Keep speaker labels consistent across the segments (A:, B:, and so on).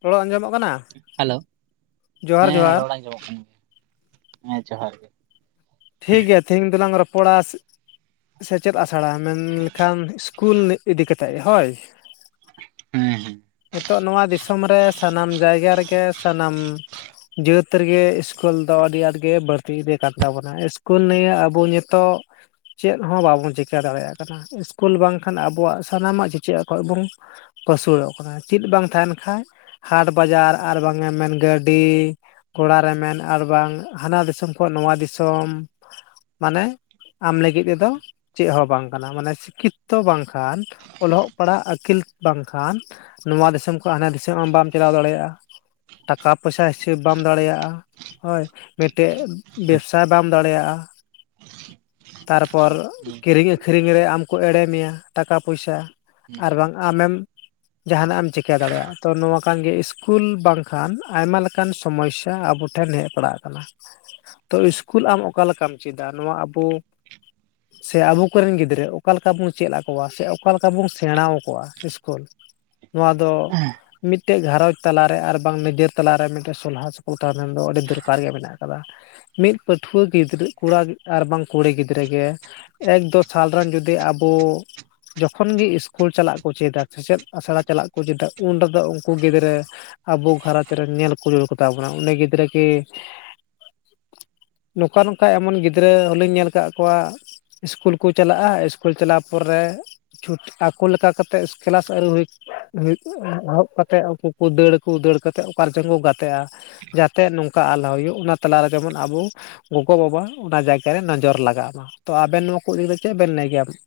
A: ᱛᱷᱚᱲᱟ ᱟᱸᱡᱚᱢᱚᱜ ᱠᱟᱱᱟ?
B: ᱦᱮᱞᱳ
A: ᱡᱚᱦᱟᱨ
B: ᱾ᱦᱮᱸ
A: ᱡᱚᱦᱟᱨ
B: ᱨᱚᱲᱟ ᱟᱸᱡᱚᱢᱚᱜ ᱠᱟᱱᱟ᱾ ᱦᱮᱸ ᱡᱚᱦᱟᱨ ᱜᱮ
A: ᱴᱷᱤᱠ ᱜᱮᱭᱟ ᱛᱤᱦᱤᱧᱸ ᱫᱚᱞᱟᱝ ᱨᱚᱯᱚᱲᱟ ᱥᱮᱪᱮᱫ ᱟᱥᱲᱟᱸ ᱢᱮᱱᱞᱠᱷᱟᱱ ᱤᱥᱠᱩᱞ ᱤᱫᱤ ᱠᱟᱛᱮᱫ ᱦᱳᱭ᱾
B: ᱦᱮᱸ ᱦᱮᱸ
A: ᱦᱤᱛᱚᱜ ᱱᱚᱣᱟ ᱫᱤᱥᱚᱢ ᱨᱮ, ᱥᱟᱱᱟᱢ ᱡᱟᱭᱜᱟ ᱨᱮ ᱜᱮ ᱥᱟᱱᱟᱢ ᱡᱟᱹᱛ ᱨᱮ ᱜᱮ ᱥᱠᱩᱞ ᱫᱚ ᱟᱹᱰᱤ ᱟᱸᱴ ᱜᱮ, ᱵᱟᱹᱲᱛᱤ ᱤᱫᱤ ᱠᱟᱱ ᱛᱟᱵᱚᱱᱟ᱾ ᱚᱱᱟ ᱥᱠᱩᱞ ᱱᱤᱭᱟᱹᱮ ᱟᱵᱚ ᱱᱤᱛᱚᱜ ᱪᱮᱫ ᱦᱚᱸ ᱵᱟᱵᱚᱱ ᱪᱤᱠᱟᱹ ᱫᱟᱲᱮᱭᱟᱼᱜ ᱠᱟᱱᱟ ᱾ ᱥᱠᱩᱞ ᱵᱟᱝᱠᱷᱟᱱ ᱟᱵᱚ ᱥᱟᱱᱟᱢᱟᱜ [unintelligible] ᱯᱷᱟᱥᱲᱚᱜ ᱠᱟᱱᱟ ᱾ᱪᱮᱫ ᱵᱟᱝ ᱛᱟᱦᱮᱱ ᱠᱷᱟᱡ ᱦᱟᱴ ᱵᱟᱡᱟᱨ ᱟᱨ ᱵᱟᱝᱮᱢ ᱢᱮᱱ ᱜᱟᱹᱰᱤ ᱠᱚᱲᱟᱨ ᱨᱮ ᱢᱮᱱ ᱟᱨ ᱵᱟᱝ ᱦᱟᱱᱟ ᱫᱤᱥᱚᱢ ᱠᱷᱚᱱ ᱱᱚᱣᱟ ᱫᱤᱥᱚᱢ ᱾ ᱢᱟᱱᱮ ᱟᱢ ᱞᱟᱹᱜᱤᱫ ᱛᱮ ᱫᱚ ᱪᱮᱫ ᱦᱚᱸ ᱵᱟᱝ ᱠᱟᱱᱟ᱾ ᱢᱟᱱᱮ ᱥᱤᱠᱠᱷᱤᱛᱛᱚ ᱵᱟᱝᱠᱷᱟᱱ᱾ ᱚᱞᱚᱜ, ᱯᱟᱲᱦᱟᱜ, ᱟᱹᱠᱤᱞ ᱵᱟᱝᱠᱷᱟᱱ ᱱᱚᱣᱟ ᱫᱤᱥᱚᱢ ᱠᱷᱚᱱ, ᱦᱟᱱᱟ ᱫᱤᱥᱚᱢ ᱟᱢ ᱵᱟᱢ ᱪᱟᱞᱟᱣ ᱫᱟᱲᱮᱭᱟᱜᱼᱟ᱾ ᱴᱟᱠᱟ, ᱯᱚᱭᱥᱟᱹ ᱦᱤᱥᱟᱹᱵᱽ ᱵᱟᱢ ᱫᱟᱲᱮᱭᱟᱜᱼᱟ᱾ ᱦᱳᱭ ᱵᱮᱴᱮ ᱥᱟᱭ ᱵᱟᱢ ᱫᱟᱲᱮᱭᱟᱜᱼᱟ᱾ ᱛᱟᱨᱯᱚᱨ ᱠᱤᱨᱤᱝ ᱟᱹᱠᱷᱨᱤᱝ ᱨᱮ, ᱟᱢ ᱠᱚ ᱮᱲᱮ ᱢᱮᱭᱟ᱾ ᱴᱟᱠᱟ, ᱯᱚᱭᱥᱟ
B: ᱦᱮᱸ
A: ᱟᱨ ᱵᱟᱝ ᱟᱢᱮᱢ ᱡᱟᱦᱟᱱᱟ-ᱜ ᱮᱢ ᱪᱤᱠᱟᱹ ᱫᱟᱲᱮᱭᱟᱜᱼᱟ᱾ ᱛᱚ ᱱᱚᱣᱟ ᱠᱟᱱ ᱜᱮ ᱥᱠᱩᱞ ᱵᱟᱝᱠᱷᱟᱱ᱾ ᱟᱭᱢᱟ ᱞᱮᱠᱟᱱ ᱥᱚᱢᱚᱥᱥᱟ ᱟᱵᱚ ᱴᱷᱮᱱ ᱦᱮᱡ ᱵᱟᱲᱟ ᱠᱟᱱᱟ᱾ ᱛᱚ ᱥᱠᱩᱞ ᱟᱢ ᱚᱠᱟ ᱞᱮᱠᱟᱢ ᱪᱮᱫᱟ᱾ ᱱᱚᱣᱟ ᱟᱵᱚ ᱥᱮ ᱟᱵᱚ ᱠᱚᱨᱮᱱ ᱜᱤᱫᱽᱨᱟᱹ ᱚᱠᱟ ᱞᱮᱠᱟ ᱵᱩᱱ ᱪᱮᱫ ᱟ-ᱠᱚᱣᱟ ᱾ᱥᱮ ᱚᱠᱟ ᱞᱮᱠᱟ ᱵᱩᱱ ᱥᱮᱬᱟᱸᱣᱟ᱾ ᱠᱚᱣᱟ ᱥᱠᱩᱞ ᱱᱚᱣᱟ ᱫᱚ ᱢᱤᱫ ᱢᱤᱫᱴᱮᱱ ᱜᱷᱟᱨᱚᱸᱡᱽ ᱛᱟᱞᱟᱨᱮ ᱟᱨ, ᱵᱟᱝ ᱱᱤᱡᱮᱨ ᱛᱟᱞᱞᱟ ᱨᱮ ᱢᱤᱫᱴᱮᱱ ᱥᱚᱞᱦᱟ ᱥᱚᱯᱚᱞ ᱛᱟᱦᱮᱱ ᱫᱚ ᱟᱹᱰᱤ ᱫᱚᱨᱠᱟᱨ ᱜᱮ ᱢᱮᱱᱟᱜ ᱠᱟᱫᱟ᱾ ᱢᱤᱫ ᱯᱟᱹᱴᱷᱩᱣᱟᱹ ᱜᱤᱫᱽᱨᱟᱹ ᱠᱚᱲᱟ, ᱟᱨ ᱵᱟᱝ ᱠᱩᱲᱤ ᱜᱤᱫᱽᱨᱟᱹ ᱜᱮ ᱮᱠᱫᱳ ᱥᱟᱞ ᱨᱮᱱ ᱡᱩᱫᱤ ᱟᱵᱚ ᱡᱚᱠᱷᱚᱱ ᱜᱮ ᱤᱥᱠᱩᱞ ᱪᱟᱞᱟᱜ ᱠᱚ ᱪᱮᱫᱟ᱾ ᱥᱮᱪᱮᱫ ᱟᱥᱲᱟ ᱪᱟᱞᱟᱜ ᱠᱚ ᱪᱮᱫᱟ᱾ ᱩᱱ ᱨᱮᱫᱚ ᱩᱱᱠᱩ ᱜᱤᱫᱽᱨᱟᱹ ᱟᱵᱚ ᱜᱷᱟᱸᱷᱟᱨᱚᱸᱡᱽ ᱨᱮᱱ ᱧᱮᱞ ᱠᱚ, ᱦᱟᱨᱟ ᱠᱚᱛᱟ ᱵᱚᱱᱟ ᱩᱱᱤ ᱜᱤᱫᱽᱨᱟᱹ ᱠᱤ ᱱᱚᱝᱠᱟ, ᱱᱚᱝᱠᱟ ᱮᱢᱚᱱ ᱜᱤᱫᱽᱨᱟᱹ ᱦᱚᱸᱞᱤᱧ ᱧᱮᱞ ᱟᱠᱟᱫ ᱠᱚᱣᱟ᱾ ᱤᱥᱠᱩᱞ ᱠᱚ ᱪᱟᱞᱟᱜ-ᱟ᱾ ᱠᱩᱞ ᱪᱟᱞᱟᱣ ᱛᱟᱨᱯᱚᱨᱮ ᱪᱷᱩᱸᱴᱤ ᱟᱠᱚ ᱞᱮᱠᱟ ᱠᱟᱛᱮᱫ ᱠᱮᱞᱟᱥ ᱟᱹᱣᱨᱤ ᱦᱩᱭ ᱮᱦᱚᱵ ᱠᱟ ᱠᱟᱛᱮᱫ ᱩᱱᱠᱩ ᱠᱚ ᱫᱟᱹᱲ ᱟᱠ ᱠᱚ᱾ ᱫᱟᱹᱲ ᱠᱟ ᱠᱟᱛᱮᱫ ᱚᱠᱟᱨᱮ ᱡᱚᱝ ᱠᱚ ᱜᱟᱛᱮᱜ-ᱟ᱾ ᱡᱟᱛᱮ ᱱᱚᱝᱠᱟ ᱟᱞ ᱦᱩᱭᱩᱜ ᱾ᱚᱱᱟ ᱛᱟᱞᱟᱨᱮ ᱡᱮᱢᱚᱱ ᱟᱵᱩ ᱜᱚᱜᱚᱼᱵᱟᱵᱟ ᱚᱱᱟ ᱡᱟᱭᱜᱟᱨ ᱨᱮ, ᱱᱳᱡᱚᱨ ᱞᱟᱜᱟᱜ ᱢᱟ᱾ ᱛᱚ ᱟᱵᱮᱱ ᱱᱚᱣᱟ ᱠᱚ ᱤᱫᱤ ᱫᱚ ᱪᱮᱫ ᱵᱮᱱ ᱞᱟᱹᱭ ᱜᱮᱭᱟ᱾ ᱵᱮᱱ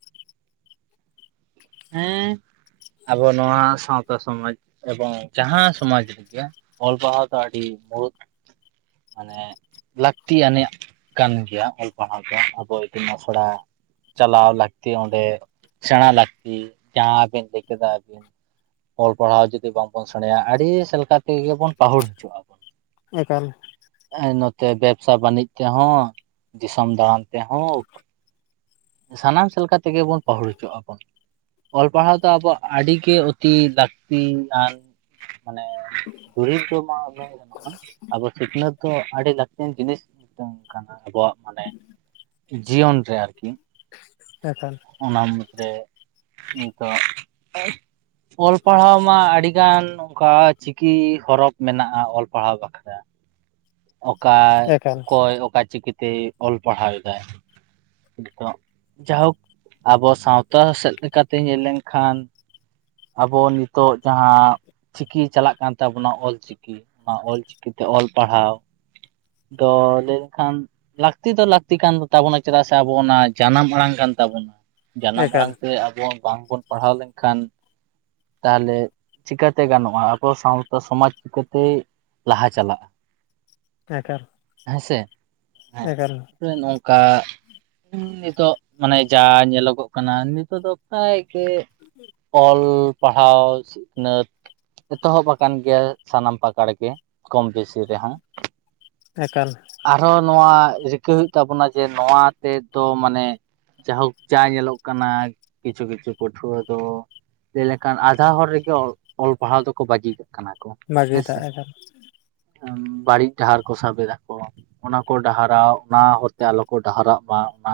B: ᱦᱮᱸ ᱟᱵᱚ ᱱᱚᱣᱟ ᱥᱟᱶᱛᱟ ᱥᱚᱢᱟᱡᱽ ᱮᱵᱚᱝ ᱡᱟᱦᱟᱸ ᱥᱚᱢᱟᱡ ᱨᱮᱜᱮ ᱾ᱚᱞ ᱯᱟᱲᱦᱟ-ᱣ ᱫᱚ ᱟᱹᱰᱤ ᱢᱩᱲᱩᱫ ᱢᱟᱱᱮ ᱞᱟᱹᱠᱛᱤᱭᱱᱟᱜᱤᱡ ᱠᱟᱱ ᱜᱮᱭᱟ ᱾ᱚᱞ ᱯᱟᱲᱦᱟᱣ ᱫᱚ ᱟᱵᱚ ᱛᱤ ᱟᱥᱲᱟ᱾ ᱪᱟᱞᱟᱣ ᱞᱟᱹᱠᱛᱤ, ᱚᱸᱰᱮ ᱥᱮᱬᱟᱸ ᱞᱟᱹᱠᱛᱤ ᱾ ᱡᱟᱦᱟᱸᱵᱤᱱ ᱞᱟᱹᱭ ᱠᱮᱫᱟᱵᱤᱱ᱾ ᱚᱞ ᱯᱟᱲᱦᱟᱣ ᱡᱩᱫᱤ ᱵᱟᱝᱵᱚᱱ ᱥᱮᱬᱟᱭᱟ ᱟᱹᱰᱤ ᱥᱮᱫ ᱞᱮᱠᱟ ᱛᱮᱜᱮ ᱵᱚᱱ ᱯᱟᱹᱦᱩᱲ ᱦᱚᱪᱚᱜᱼᱟ ᱵᱚᱱ᱾
A: ᱮᱠᱟᱞ᱾
B: ᱮᱸ ᱱᱚᱛᱮ ᱵᱮᱵᱥᱟ ᱵᱟᱹᱱᱤᱡ ᱛᱮᱦᱚᱸ, ᱫᱤᱥᱚᱢ ᱫᱟᱬᱟᱱ ᱛᱮᱦᱳᱠ ᱥᱟᱱᱟᱢ ᱥᱮᱫ ᱞᱮᱠᱟ ᱛᱮᱜᱮ ᱵᱚᱱ ᱯᱟᱹᱦᱩᱲ ᱦᱚᱪᱚ ᱟᱵᱚᱱ᱾ ᱚᱞ ᱯᱟᱲᱦᱟᱣ ᱫᱚ ᱟᱵᱚᱣᱟᱜ ᱟᱹᱰᱤ ᱜᱮ ᱚᱛᱤ ᱞᱟᱹᱠᱛᱤ ᱱᱟᱱ ᱢᱟᱱᱮ ᱫᱩᱨᱤᱵᱽ ᱫᱚ ᱢᱟ ᱩᱱᱟᱹᱜ ᱜᱮ ᱜᱟᱱᱚᱜ ᱢᱟ ᱟᱵᱚ ᱥᱤᱠᱷᱱᱟᱹᱛ ᱛᱚ ᱟᱹᱰᱤ ᱞᱟᱹᱠᱛᱤᱭᱟᱱ ᱡᱤᱱᱤᱥ ᱢᱤᱫᱴᱝ ᱠᱟᱱᱟ ᱟᱵᱚᱣᱟᱜ ᱢᱟᱱᱮ ᱡᱤᱭᱚᱱ ᱨᱮ ᱟᱨᱠᱤ᱾
A: ᱮᱠᱟᱞ᱾
B: ᱚᱱᱟ ᱢᱩᱫᱽᱨᱮ ᱱᱤᱛᱚᱜ ᱚᱞ ᱯᱟᱲᱦᱟᱣ ᱢᱟ ᱟᱹᱰᱤᱜᱟᱱ ᱚᱱᱠᱟ ᱪᱤᱠᱤ ᱦᱚᱨᱚᱯ ᱢᱮᱱᱟᱜᱼᱟ ᱚᱞ ᱯᱟᱲᱦᱟᱣ ᱵᱟᱠᱷᱨᱟ᱾ ᱚᱠᱟ
A: ᱮᱠᱟᱞ
B: ᱚᱠᱚᱭ ᱚᱠᱟ ᱪᱤᱠᱤᱛᱮᱭ ᱚᱞ ᱯᱟᱲᱦᱟᱣᱮᱫᱟᱭ᱾ ᱱᱤᱛᱚᱜ ᱡᱟᱭᱦᱳᱠ, ᱟᱵᱚ ᱥᱟᱶᱛᱟ ᱥᱮᱫ ᱞᱮᱠᱟᱛᱮ ᱧᱮᱞ ᱞᱮᱱᱠᱷᱟᱱ ᱟᱵᱚ ᱱᱤᱛᱚᱜ ᱡᱟᱦᱟᱸ ᱪᱤᱠᱤ ᱪᱟᱞᱟᱜ ᱠᱟᱱ ᱛᱟᱵᱚᱱᱟ ᱚᱞ ᱪᱤᱠᱤ, ᱪᱤᱠᱤ ᱚᱱᱟ ᱚᱞᱪᱤᱠᱤᱛᱮ ᱚᱞ ᱯᱟᱲᱦᱟᱣ ᱫᱚ ᱞᱮᱱᱠᱷᱟᱱ ᱞᱟᱹᱠᱛᱤ ᱫᱚ ᱞᱟᱹᱠᱛᱤ ᱠᱟᱱ ᱛᱟᱵᱚᱱᱟ ᱪᱮᱫᱟᱜ ᱥᱮ ᱟᱵᱚ ᱚᱱᱟ ᱡᱟᱱᱟᱢ ᱟᱲᱟᱝ ᱠᱟᱱ ᱛᱟᱵᱚᱱᱟ᱾ ᱡᱟᱱᱟᱢ
A: ᱮᱠᱟᱞ
B: ᱢᱟᱲᱟᱝ ᱛᱮ ᱟᱵᱚ ᱵᱟᱝ ᱵᱚᱱ ᱯᱟᱲᱦᱟᱣ ᱞᱮᱱᱠᱷᱟᱱ ᱛᱟᱦᱚᱞᱮ ᱪᱤᱠᱟᱹᱛᱮ ᱜᱟᱱᱚᱜ-ᱟ ᱟᱵᱚ ᱥᱟᱶᱛᱟ ᱥᱚᱢᱟᱡᱽ ᱪᱤᱠᱟᱹᱛᱮᱭ ᱞᱟᱦᱟ ᱪᱟᱞᱟᱭᱟ᱾
A: ᱮᱠᱟᱞ᱾
B: ᱦᱮᱸ ᱥᱮ?
A: ᱮᱠᱟᱞ᱾
B: ᱟᱵᱚᱨᱮᱱ ᱚᱱᱠᱟ ᱱᱤᱛᱚᱜ ᱢᱟᱱᱮ ᱡᱟ ᱧᱮᱞᱚᱜᱚᱜ ᱠᱟᱱᱟ ᱱᱤᱛᱚᱜ ᱫᱚ ᱯᱮᱨᱟᱭ ᱜᱮ ᱚᱞ ᱯᱟᱲᱦᱟᱣ ᱥᱤᱠᱷᱱᱟᱹᱛ ᱮᱛᱚᱦᱚᱵ ᱟᱠᱟᱱ ᱜᱮᱭᱟ ᱥᱟᱱᱟᱢ ᱯᱟᱠᱟᱲ ᱜᱮ ᱠᱚᱢ ᱵᱮᱥᱤ ᱨᱮᱦᱟᱸ᱾
A: ᱮᱠᱟᱞ᱾
B: ᱟᱨᱦᱚᱸ ᱱᱚᱣᱟ ᱨᱤᱠᱟᱹ ᱦᱩᱭᱩᱜ ᱛᱟᱵᱚᱱᱟ ᱡᱮ ᱱᱚᱣᱟ ᱛᱮᱫᱚ ᱢᱟᱱᱮ ᱡᱟᱭᱦᱳᱠ ᱪᱟ ᱧᱮᱞᱚᱜ ᱠᱟᱱᱟ ᱠᱤᱪᱷᱩ ᱠᱤᱪᱷᱩ ᱯᱟᱹᱴᱷᱩᱣᱟᱹ ᱫᱚ ᱡᱮᱞᱮᱠᱷᱟᱱ ᱟᱫᱷᱟ ᱦᱚᱨ ᱨᱮᱜᱮ ᱚᱞ ᱯᱟᱲᱦᱟᱣ ᱫᱚᱠᱚ ᱵᱟᱹᱜᱤ ᱠᱟᱜ ᱠᱟᱱᱟ ᱠᱚ᱾
A: ᱵᱷᱟᱜᱮ
B: ᱦᱮᱸᱥᱮ
A: ᱫᱟᱜ ᱮᱫᱟ᱾
B: ᱵᱟᱹᱲᱤᱡ ᱰᱟᱦᱟᱨ ᱠᱚ ᱥᱟᱵ ᱮᱫᱟᱠᱚ᱾ ᱚᱱᱟ ᱠᱚ ᱰᱟᱦᱟᱨᱟᱣ ᱚᱱᱟ ᱦᱚᱨᱛᱮ ᱟᱞᱚ ᱠᱚ ᱰᱟᱦᱟᱨᱟᱜ ᱢᱟ ᱚᱱᱟ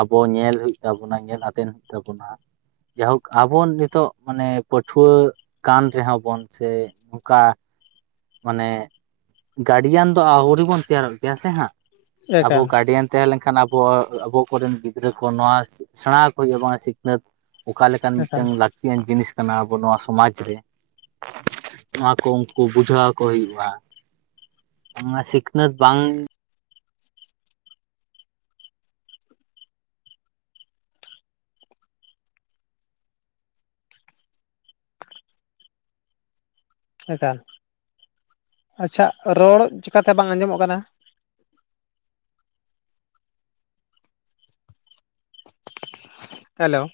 B: ᱟᱵᱚ ᱧᱮᱞ ᱦᱩᱭᱩᱜ ᱛᱟᱵᱚᱱᱟ ᱧᱮᱞ ᱟᱛᱮᱱ ᱦᱩᱭᱩᱜ ᱛᱟᱵᱚᱱᱟ᱾ ᱡᱟᱭᱦᱳᱠ ᱟᱵᱚ ᱱᱤᱛᱚᱜ ᱢᱟᱱᱮ ᱯᱟᱹᱴᱷᱩᱣᱟᱹ ᱠᱟᱱ ᱨᱮᱦᱚᱸ ᱵᱚᱱ ᱥᱮ ᱚᱱᱠᱟ, ᱢᱟᱱᱮ ᱜᱟᱹᱰᱤᱭᱟᱱ ᱫᱚ ᱟᱹᱣᱨᱤᱵᱚᱱ ᱛᱮᱭᱟᱨᱚᱜ ᱜᱮᱭᱟ ᱥᱮ ᱦᱟᱸᱜ, ᱟᱵᱚ
A: ᱮᱠᱟᱞ
B: ᱜᱟᱹᱰᱤᱭᱟᱱ ᱛᱮᱭᱟᱨ ᱞᱮᱱᱠᱷᱟᱱ ᱟᱵᱚ ᱟᱵᱚ ᱠᱚᱨᱮᱱ ᱜᱤᱫᱽᱨᱟᱹ ᱠᱚ ᱱᱚᱣᱟ ᱥᱮᱬᱟ ᱟᱠᱚ ᱦᱩᱭᱩᱜ-ᱟ ᱵᱟᱝᱟ ᱥᱤᱠᱷᱱᱟᱹᱛ ᱚᱠᱟ ᱞᱮᱠᱟᱱ
A: ᱮᱠᱟᱞ
B: ᱢᱤᱫᱴᱟᱝ ᱞᱟᱹᱠᱛᱤᱭᱟᱱ ᱡᱤᱱᱤᱥ ᱠᱟᱱᱟ ᱟᱵᱚ ᱱᱚᱣᱟ ᱥᱚᱢᱟᱡ ᱨᱮ, ᱱᱚᱣᱟ ᱠᱚ ᱩᱱᱠᱩ ᱵᱩᱡᱷᱟᱹᱣᱟᱠᱚ ᱦᱩᱭᱩᱜᱼᱟ᱾ ᱚᱱᱟ ᱥᱤᱠᱷᱱᱟᱹᱛ ᱵᱟᱝ
A: ᱮᱠᱟᱞ, ᱟᱪᱪᱷᱟ ᱨᱚᱲ ᱪᱤᱠᱟᱛᱮ ᱵᱟᱝ ᱟᱸᱡᱚᱢᱚᱜ ᱠᱟᱱᱟ? ᱦᱮᱞᱳ᱾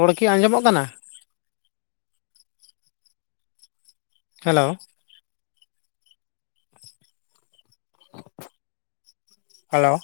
A: ᱨᱚᱲ ᱠᱤ ᱟᱸᱡᱚᱢᱚᱜ ᱠᱟᱱᱟ? ᱦᱮᱞᱳ᱾ ᱦᱮᱞᱳ᱾